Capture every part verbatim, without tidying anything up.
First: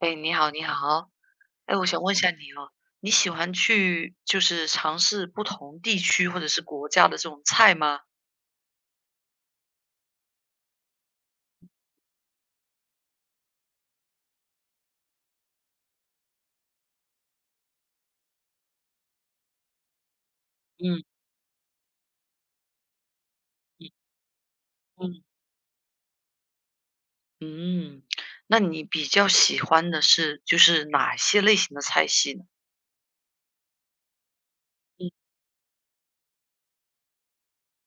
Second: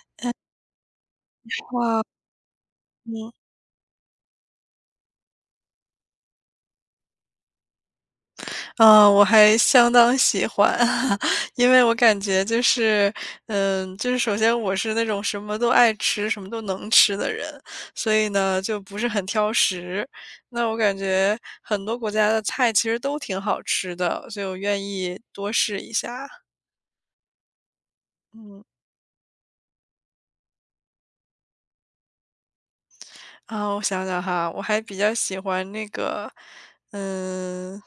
哎，你好，你好。哎，我想哇，问一下你哦，你喜嗯，欢去就是尝试不同地区或者是国家的这种菜吗？呃，我还相当喜欢，因为我感觉就是，嗯，就是首先我是那种什么都爱吃、什么都能吃的人，所以呢，就不是很挑食。那我感嗯觉很多国家的菜其实都挺好嗯吃的，所以我愿意嗯多试一下，嗯，那嗯。你比较喜欢的是就是哪些类型的菜系呢？啊，我想想哈，我还比较嗯喜欢那个，嗯，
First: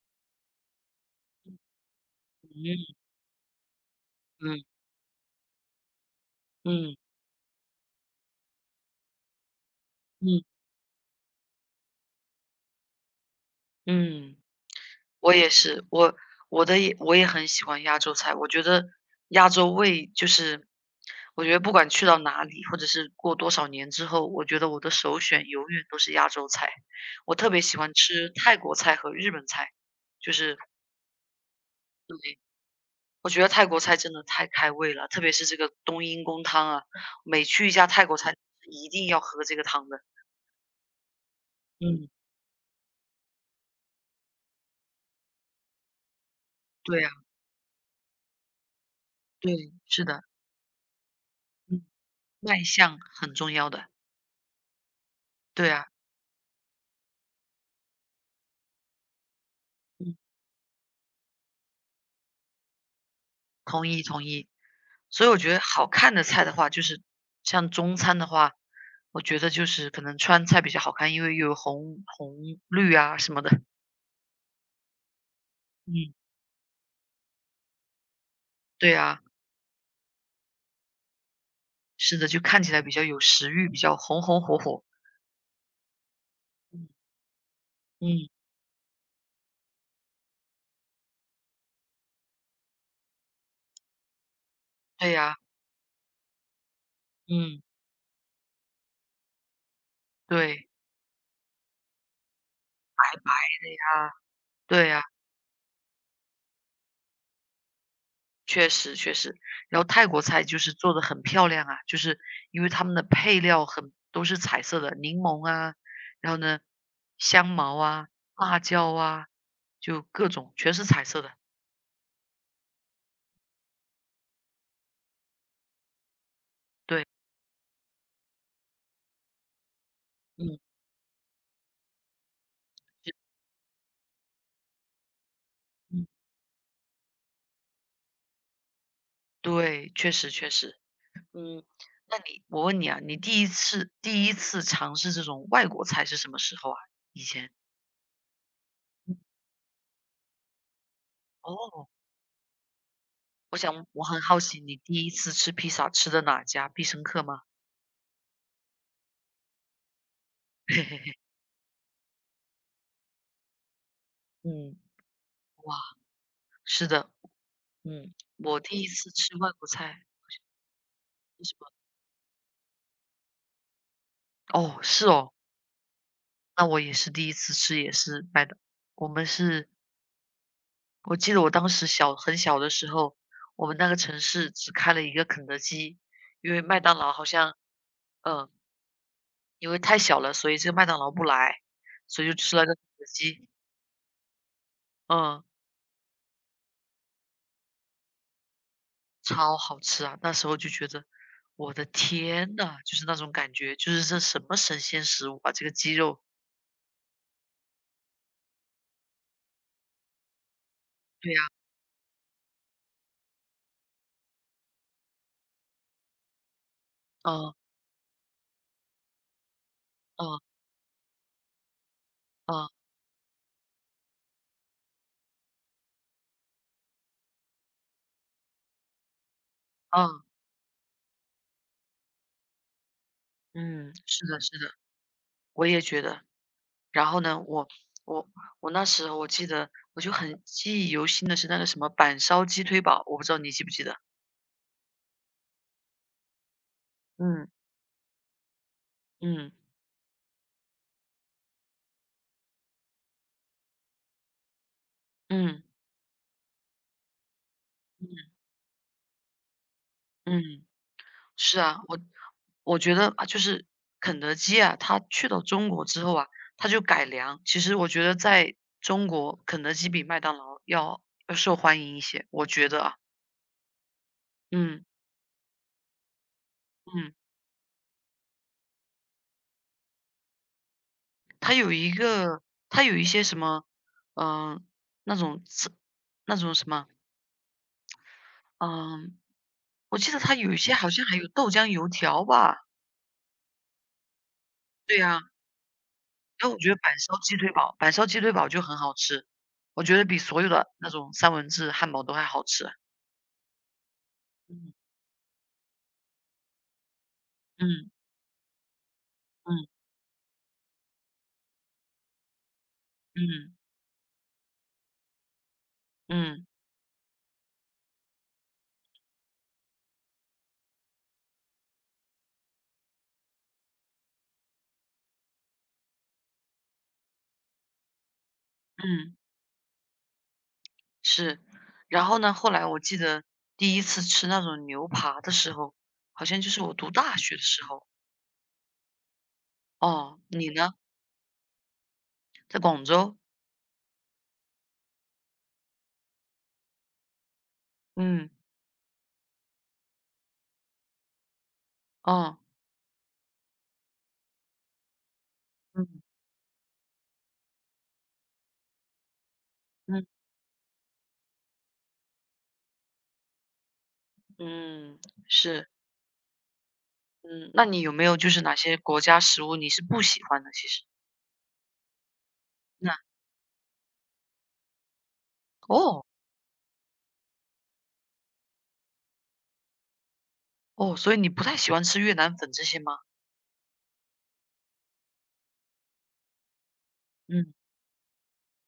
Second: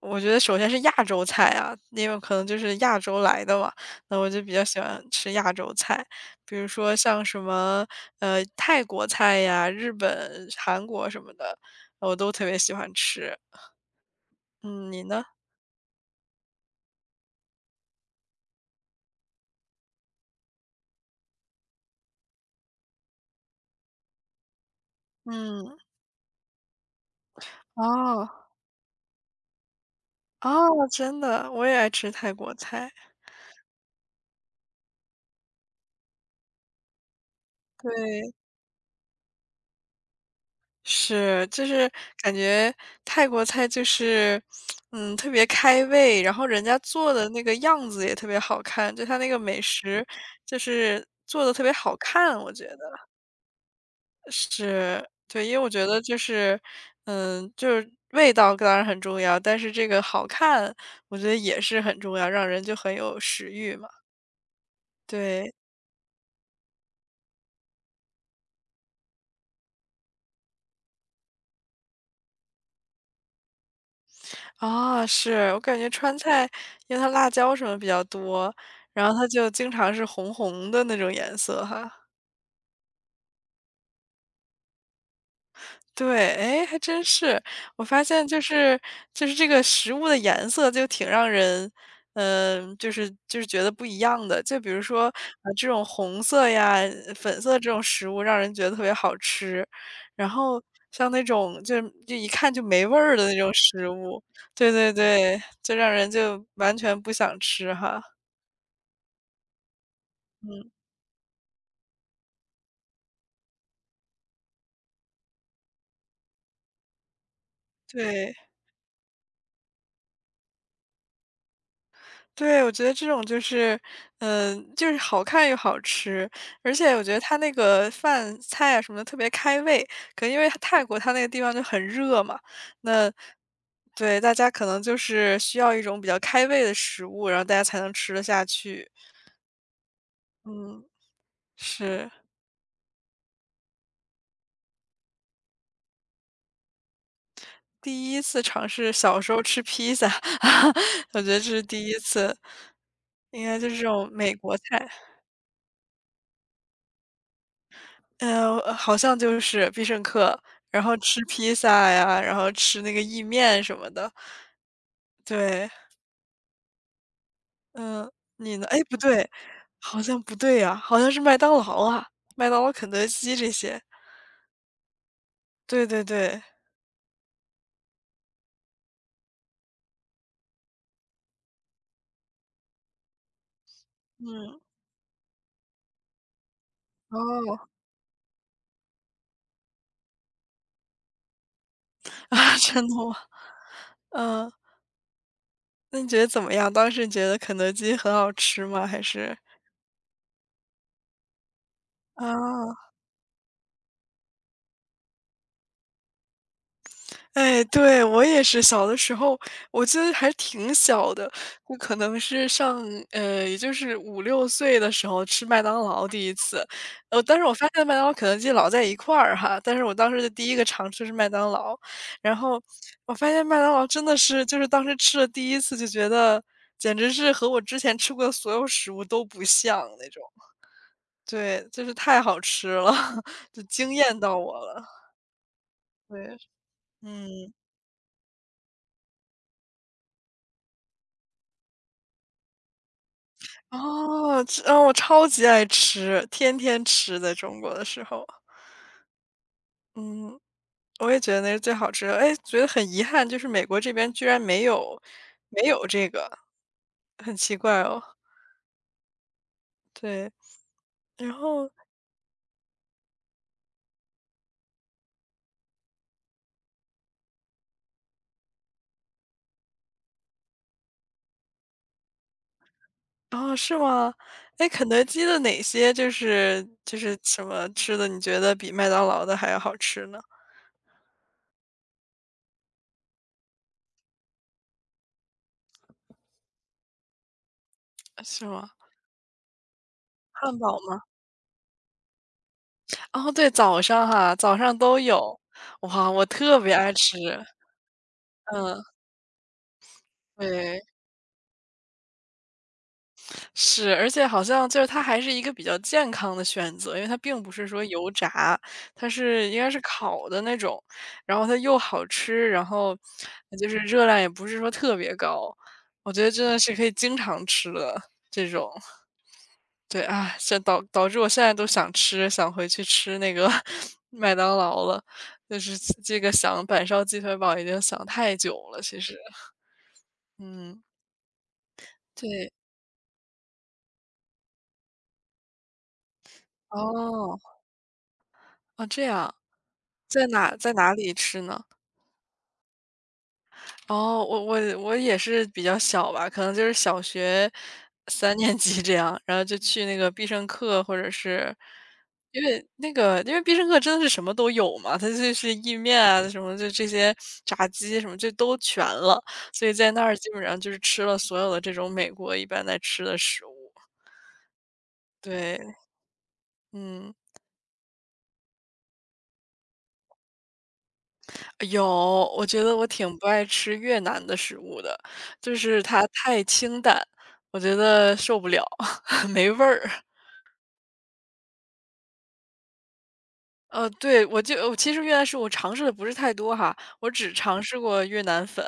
我觉得首先是亚洲菜啊，因为可能就嗯是亚洲来的嘛，那我就比嗯较喜欢吃亚洲菜，比如说嗯像什么呃泰国菜呀、日嗯本、韩国什么的，我都特别喜欢吃。嗯。嗯，你呢？我也是，我我的也我也很喜欢亚洲菜，我觉得亚洲味就是，我觉得不管去到哪里，或者是过多少年之后，我觉得我的首选永嗯，远都是亚洲菜。我特别喜欢哦吃泰国菜和日本菜，就是，哦，真的，我也爱吃对，泰国菜。我觉得泰国菜真的太开胃了，特别是这个冬阴功汤啊，每去一家泰国对，菜一定要喝这个汤的。是，就是嗯，感觉泰国菜就是，嗯，特别开胃，然后人家对啊，做的那个样子也特别好看，就他那个美对，食是的，就是做的特别嗯，好看，我觉卖得相很重要的，是，对，因为我对觉啊。得就是，嗯，就是味道当然很重要，但是这个嗯，好看，我觉得也是很重要，让人就很有食欲同嘛，意同意。所以我对。觉得好看的菜的话，就是像中餐的话，我觉得就是可能川菜比较好看，因为又有红红绿啊什么的。啊，是，我感觉嗯。川菜，因为它辣椒什么比较多，对然后啊，它就经常是红红的那种颜色哈。是的，就看起来比较有食欲，比较红红火火。对，诶，还嗯。真是。我发现嗯，就是就是这个食物的颜色就挺让人，嗯、就是就是觉得不一样的。就比如说啊、对呀，呃这种红色呀、粉色嗯，这种食物，让人觉得特别好吃。然后对，像那种就就一看就没味白儿的白那种食啊，物，对对对呀。对，就让人就完全不想吃哈。确实确实，然后泰国菜就嗯，是做的很漂亮啊，就是因为他们的配料很都是彩色的，柠檬啊，然后呢，香茅啊，对，辣椒啊，就各种全是彩色的。对，我觉得这种就是，嗯，就是好看又好吃，而且我对，觉得它那个饭菜啊什么的特别开胃，可能因为嗯，泰国它那个地方就很热嘛，那是，对，大家可能就是需要一种比嗯，较开胃的食物，然后大家才能吃得下去。对，确实确实，嗯，嗯，是那你我问你啊，你第一次第一次尝试这种外国菜是什么时候啊？以前？第一次尝试嗯，小时候吃披萨，我觉得这是第哦，一次，应我该就是这想我种很美好国奇你菜。第一次吃披萨吃的哪家？必胜客吗？呃，好像就是必胜客，然嘿后嘿嘿，吃披萨呀，然后吃那个意面什么的。嗯，对，哇，是的，嗯，嗯。你我呢？哎，第一不次对，吃外国好菜像不对呀，好像是麦是当什么？劳啊，麦当劳、肯德基这些。哦，是哦，对对对，那我也是第一次吃，也是麦当我们是我记得我当时小很小的时候，我们那个城市嗯，只开了一个肯德基，因为麦当劳好像，哦，嗯，因为太小了，所以这个麦当劳不来，所以 就吃啊，了个肯真的德吗？基，嗯，嗯，那你觉得怎么样？当时觉得肯德基很好吃吗？还是超好吃啊！那时候就觉得，我的天啊？呐，就是那种感觉，就是这什么神仙食物啊，这个鸡肉，哎，对，我也是小的时候，我记得还挺小的，对呀，我可能是上呃，也就是五六岁的时候吃麦当劳第一次。呃，但是我嗯发现麦当劳、肯德基老在一块儿哈，但是我当时的第嗯一个尝试是麦当劳。然后嗯我发现麦当劳真的是就是当时吃了第一次就觉得，简直是和我之前吃过的所有食物都不像那种。嗯。对，就是太好吃了，就嗯，惊艳是到的，是我的，了，我也觉得。对，然后呢，嗯。我我我那时候我记得，我就很记忆犹新的是那个什么板烧鸡腿堡，我不知道你记不记得？哦，这，哦，我超级爱吃，天天吃，在嗯中国的时候。嗯嗯，我也觉得那是最好吃的。哎，觉得很遗憾，就是美国这边居然没有没嗯有这个，很奇怪哦。嗯对，嗯，然是后啊，我我觉得啊，就是肯德基啊，它去到中国之后啊，它就改良。其实我觉得在中国，肯德基比麦当劳要要受欢迎一些，我觉得啊，哦，是吗？哎，嗯肯德基的哪些就是就嗯。是什么吃的，你觉得比麦当劳的还要好吃呢？它有一个它有一些什么，嗯、那种刺那种什么，是吗？嗯、我记得它有一汉些堡好吗？像还有豆浆油条吧，哦，对，早上哈，早上对都呀、有。哇，我然后我特觉别得爱板烧吃。鸡腿堡，板烧鸡腿堡就很嗯，好吃，我觉得比所有的对。那种三文治、汉堡都还好吃。是，而且好像嗯就是它还是一个比较健康的选择，因为它并不是说嗯油炸，它是应该是嗯烤的那种，然后它又好吃，然后嗯就是热量也不是说特别高，我觉得真嗯的是可以经常吃的这种。对啊，这导导致我现在都想吃，想回去吃那个 麦当劳了，就是这个想板烧鸡腿堡已经想太久了，其实，嗯，嗯，是。然后呢，后对，来我记得第一次吃那种牛扒的时候，好像就是我读大学哦，的时候。哦，这样，哦，在你哪在呢？哪里吃呢？在广州？哦，我我我也是比较小吧，可能就是小学嗯。三年级这样，然后就去那个必胜客或者是哦，因为那个因为必胜客真的是什么都有嘛，它就是意面嗯啊什么就这些炸鸡什么就都全了，所以在那嗯。儿基本上就是吃了所有的这种美国一般在吃的食物。嗯，是，对，嗯，嗯，那你有没有就是哪些国家食物你是不喜欢的？其实，有，我觉得我那挺不爱吃越南的食物的，就是哦。它太清淡，我觉得受不了，没味儿。哦，所以你不太喜欢吃越南粉这些吗？呃，对，我就我其实越南是我尝试的不是太多哈，我只嗯尝试过越南粉，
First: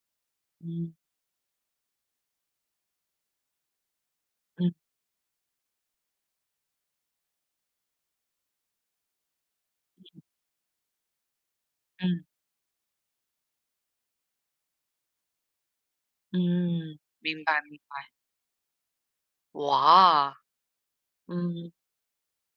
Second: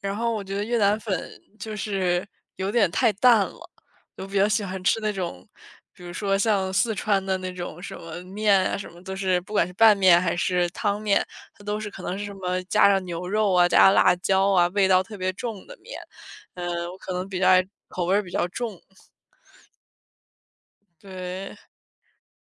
然后我觉得越嗯南粉就是有点太淡了，我比较喜嗯欢吃那种，比如说像四川的那种什么面啊，什么都是不管是拌面还是汤面，它都是可能是嗯什么加上牛肉啊、加上辣椒啊，味道特别重的面。嗯，我嗯，可能比明较白爱明口白。味儿比较重。哇，对，嗯，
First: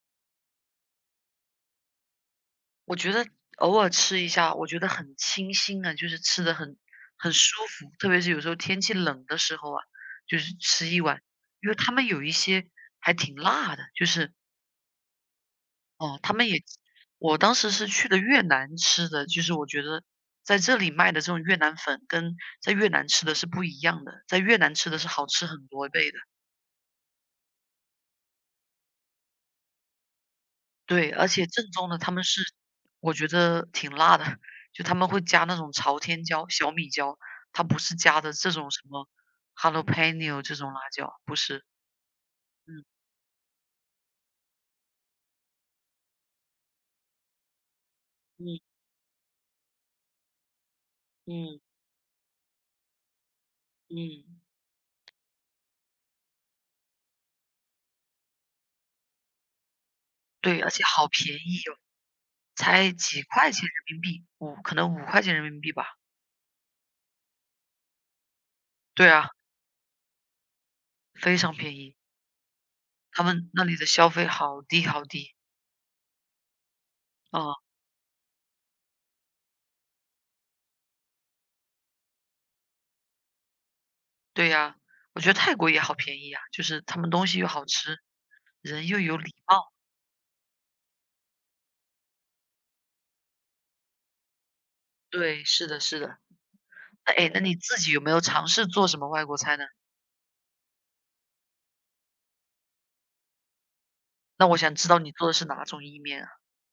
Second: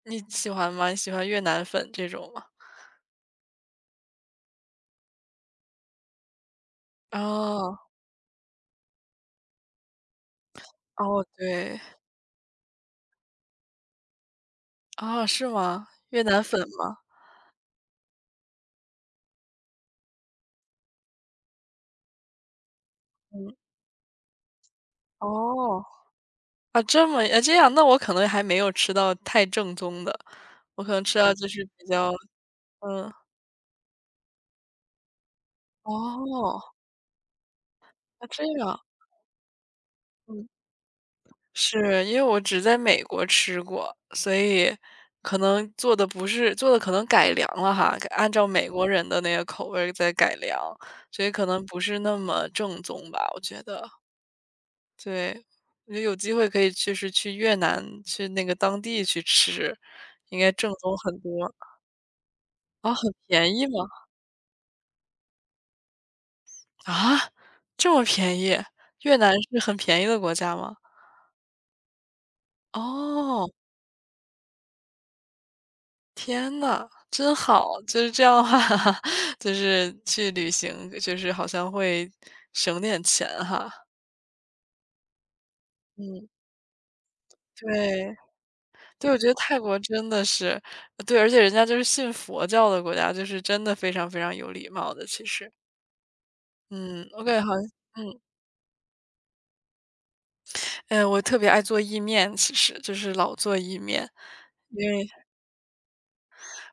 你喜欢吗？你喜欢越南粉这种吗？我觉得偶尔吃一下，我觉得很清新啊，就是吃的很很舒哦。服，特别是有时候天气冷的时候啊，就是吃一碗，哦，因为对，他们有一些还挺辣的，就是，啊，是吗？哦，越他南们粉也吗？我当时是去的越南吃的，就是我觉得在这里卖的这种越南粉跟在越南吃的是嗯，不一样的，在越南吃的是好吃很哦，多倍的。啊，这么啊，这样，那我可能还没有吃到太正宗的，我可能对，吃而到就且是正比宗的较，他们是嗯，我觉得挺辣的，就他们会加那种朝天椒、哦，小米椒，它不是加啊，的这这种样，什么 jalapeno 嗯，这种辣椒，不是。是，因为我只在美嗯国吃过，所以可能做的不是做的可能改良了哈，按照美嗯国人的那个口味儿在改良，所以可嗯能不是那么正宗吧，我觉得。嗯，对，我觉得有机会可以去，是去越南，去那个当地去吃，应该对，而正且宗好很便多。宜哦，才啊，很几块便钱宜人吗？民币五可能五块钱人民币吧。啊，这么便宜？对越啊。南是很便宜的国家吗？非常便宜，他哦，们那里的消费好低好低。天呐，真哦，好！就是这样的话，就是去旅行，就是好像会省点钱哈。对呀，我觉得泰国也好便嗯，宜啊，就是他们东西又好吃，对，人又对，我有觉得礼泰貌。国真的是对，而且人家就是信佛教的国家，就是真的非常非常有礼貌的，其对，实。是的，是的。嗯，那我哎，感那觉好你像自己有没嗯，有尝试做什么外国菜呢？哎，我特别爱做意面，其实就是老做意面，那我想知因道为你做的是哪种意面啊？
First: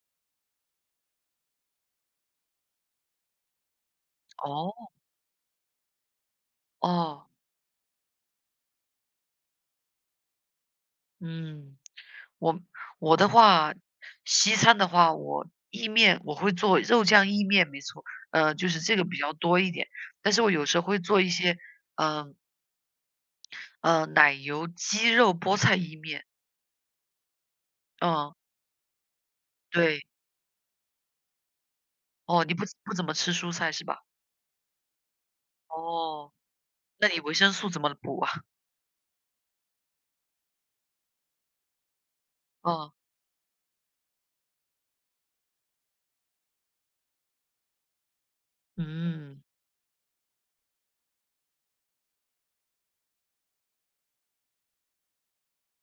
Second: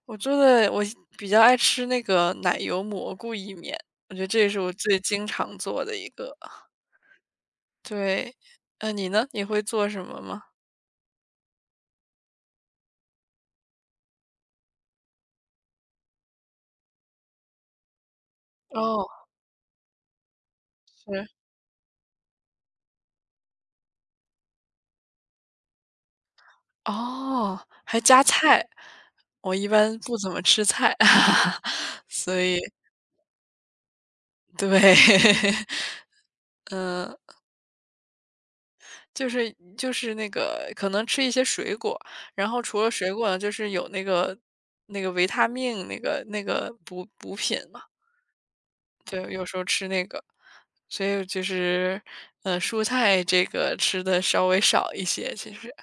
我做的我比较爱吃那个奶油蘑菇意面，我觉得这也是我哦最经常做的一个。哦，对，呃，你呢？你会做什么吗？嗯，我我的话，西餐的话，我意面我会做肉酱意面，没错，呃，就是这个哦，比较多一点。但是我有时候会做是，一些，嗯、呃，奶油鸡肉菠菜意面，哦，还加嗯，菜，我一般对，不怎么吃菜，所哦，你以不不怎么吃蔬菜是吧？对，哦，那嗯。你维生素怎么补啊？就是就是那个可能吃一些水果，然后除了哦，水果呢，就是有那个那个维他命那个那个补补品嘛，对，嗯有时候吃那个，所以就是，呃，蔬菜这个吃的稍微少一些，其实，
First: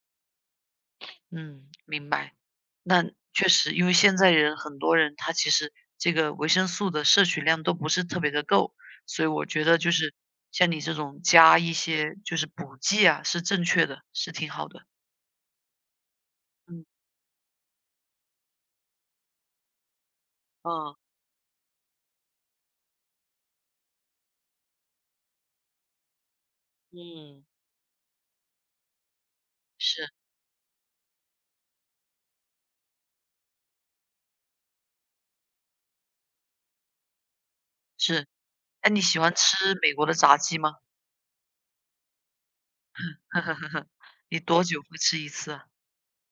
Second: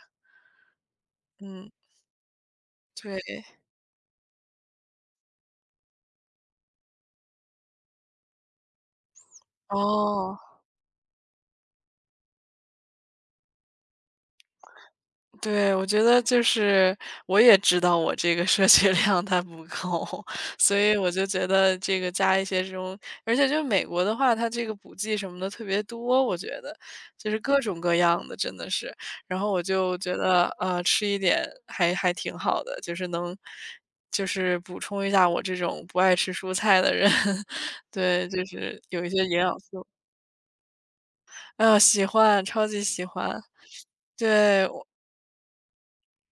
嗯，嗯，明白。那对，确实，因为现在人很多人他其实这个维生素的摄取量都不是特别的够，所以我觉得就是哦。像你这种加一些就是补剂啊，是正确的，是挺好的。对，我觉得就嗯是我也知道我这个摄取量它不够，所嗯以我就觉得这个加一些这种，而且就美国的话，它这个补剂什么的特别多，我觉得就是嗯，各种各样的，真的是。然后我就是觉得，呃，吃一点还还挺好的，就是能，就是补充一下我这种不爱吃蔬菜的人，是。对，就是那你有一喜些欢营养吃素，美国的炸鸡吗？哎呦，喜欢，超级喜欢。你多对，久会吃一次啊？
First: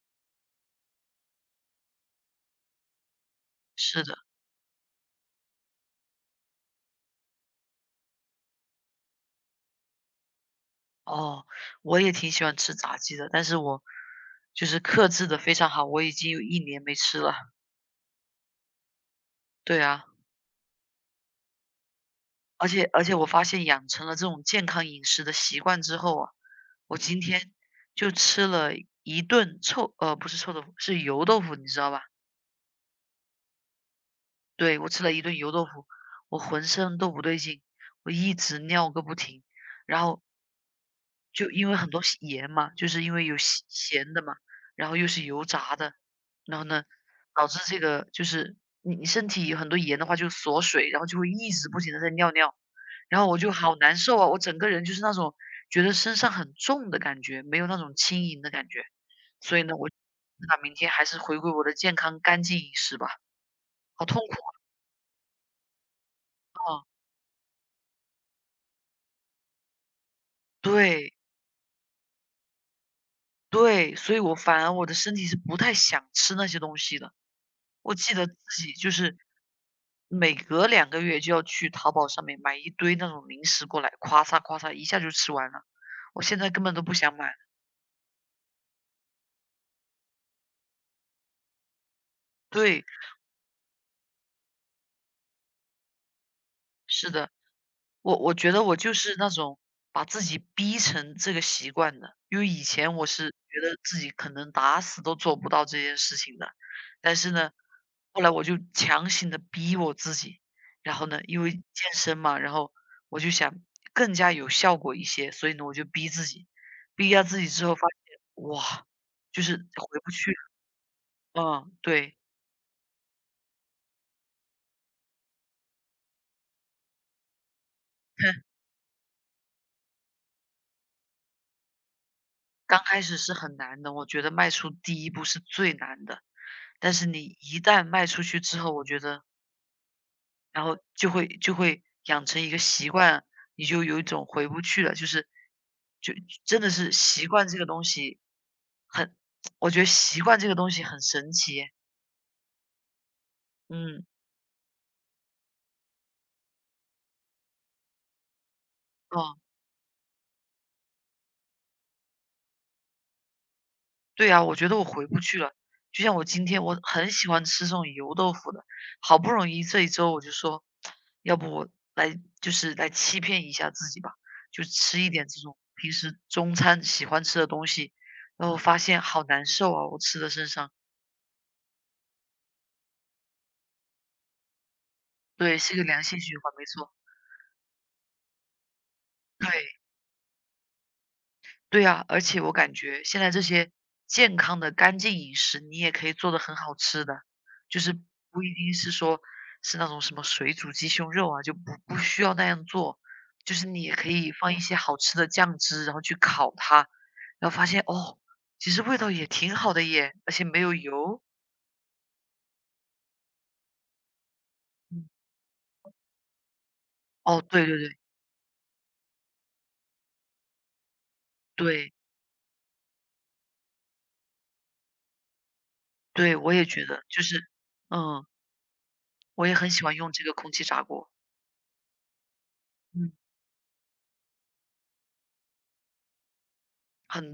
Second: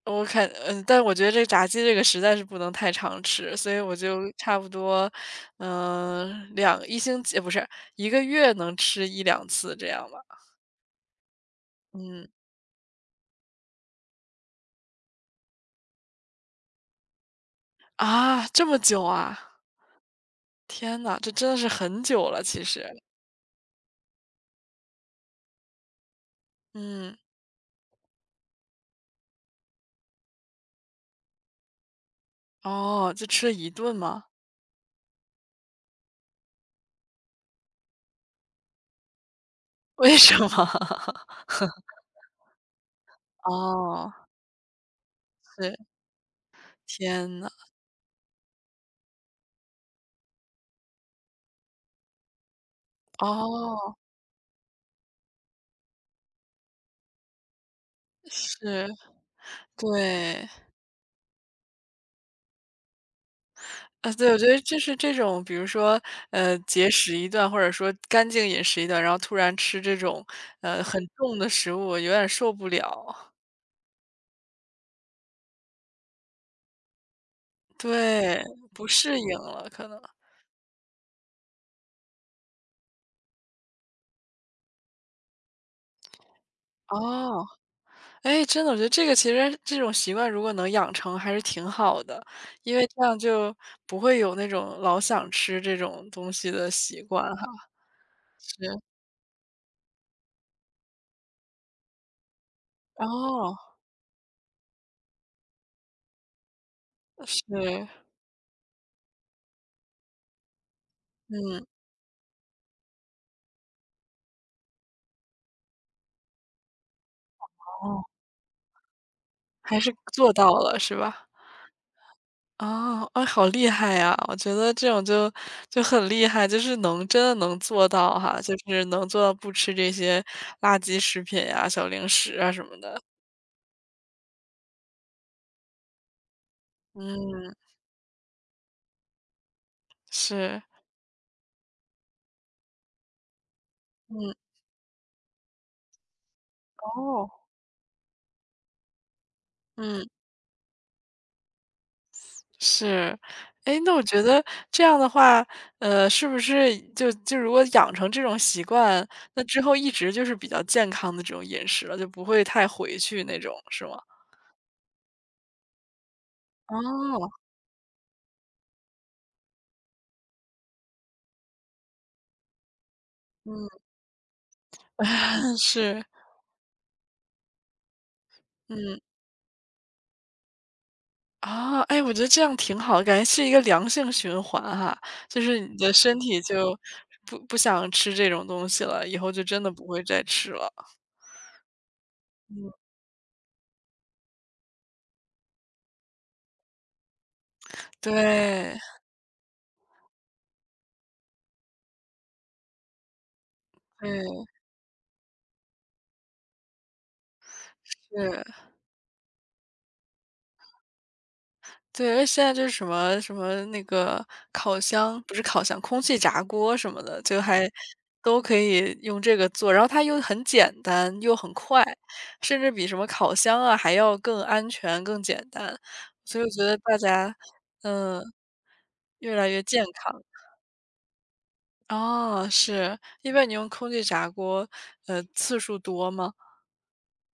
我看嗯，但我觉得这炸鸡这个实在是不能太常吃，所以我是的，就差不多，嗯，两一星期呃不是一个月能吃一两次这样吧。哦，我也嗯，挺喜欢吃炸鸡的，但是我就是克制的非常好，我已经有一年没吃了。啊，这么久啊？对啊，天呐，这真的是很久了其而实。且而且我发现养成了这种健康饮食的习惯之后啊，我嗯，今天就吃了一顿臭呃，不是臭豆腐，是油豆腐，你知道吧？哦，就吃了一顿吗？对，我吃了一顿油豆腐，我浑身都不对劲，我一直尿个不停，然为后什么？就因为很多盐嘛，就是因为有咸哦，咸的嘛，然后又是油是，炸的，然后呢，天导呐，致这个就是你你身体有很多盐的话就锁水，然后就会一直不停的在尿尿，然后我就好难哦，受啊，我整个人就是那种觉得身上很重的感觉，没有那种轻盈的感觉，是，所以呢，我对。那明天还是回归我的健康干净饮食吧，好啊，痛对，苦我觉得就是这种，比如说，呃，啊，节食一段，或者说干净饮食一段，然后突然吃这种，呃，很对重的食物，我有点受不了，对，所以我反而我的身体是不太想吃那些东西的。我记得自对，己不就是适应了，可能。每隔两个月就要去淘宝上面买一堆那种零食过来，咵嚓咵嚓一下就吃完了，我现在根本都不想买。哦，哎，真的，我觉得这个其实这种习惯如果能养成还是挺好的，因对，为这样就不会有那种老想吃这种东西的习是惯的。哈。我我觉是，得我就是那种把自己逼成这个习惯的，因为以前我是哦，觉得自己可能打死都做不到这件事情的，但是是，呢，后来我就强行的逼我自己，然后呢，因为嗯，健身嘛，然后我就想更加有效果一些，所以呢，我就逼自己，逼下自己之后发哦，现，哇，就是还是回不去做了。到了，是吧？嗯，对，哦，啊，好厉害呀！我觉得这种就就很厉害，就是能真的能做到哈，就 是能做到不吃这些垃圾食品呀、小零食啊什么刚的。开始是很难的，我觉得迈出第一步是最难的。但是你嗯，一旦卖出去之后，我觉得，是，然后就会就会养成一个习惯，你就有一种嗯，回不去了，就是就真的是习哦，惯这个东西很 我觉得嗯，习惯这个东西很神奇，是。哎，那我嗯，觉得这样的话，呃，是不是就就如果养成这种习惯，哦。那之后一直就是比较健康的这种饮食了，就不会太回去那种，是吗？对啊，我觉得我回不去了。就像我今天我哦，很喜欢吃这种油豆腐的，好不容易这一周我就说，要不我来就是来欺骗一嗯，下自己吧，就吃一点这种 平是，时中餐喜欢吃的东西，然后发嗯。现好难受啊，我吃的身上。啊，哎，我觉得这样挺好的感觉是一个良性循环哈，就对，是是你一个的良身性循体环，没就错，不不想吃这种东西了，以后就对。真的不会再吃了。对啊，而且我感觉现在这些健康的干净饮食，你也可以做的很好吃的，就是不一定对，是说是那种什么水煮鸡胸肉啊，就不不需要那样做，就是你也可以对，放一些好吃的酱汁，然后去烤它，然后发现哦，是，其实味道也挺好的耶，而且没有油。对，而且现在就是什么什么那个烤嗯，箱，不是烤箱，空气炸锅什么的，就哦，对还对对都可以用这个做，然后它又很简单又很快，对甚至比什么烤箱啊还要更安全、更简单，对，所以我我觉也得觉大得，就家，是，嗯，嗯，越我来也越很健喜欢用康。这个空气炸锅，哦，是，嗯，因为你用空气炸锅，呃，次数多吗？很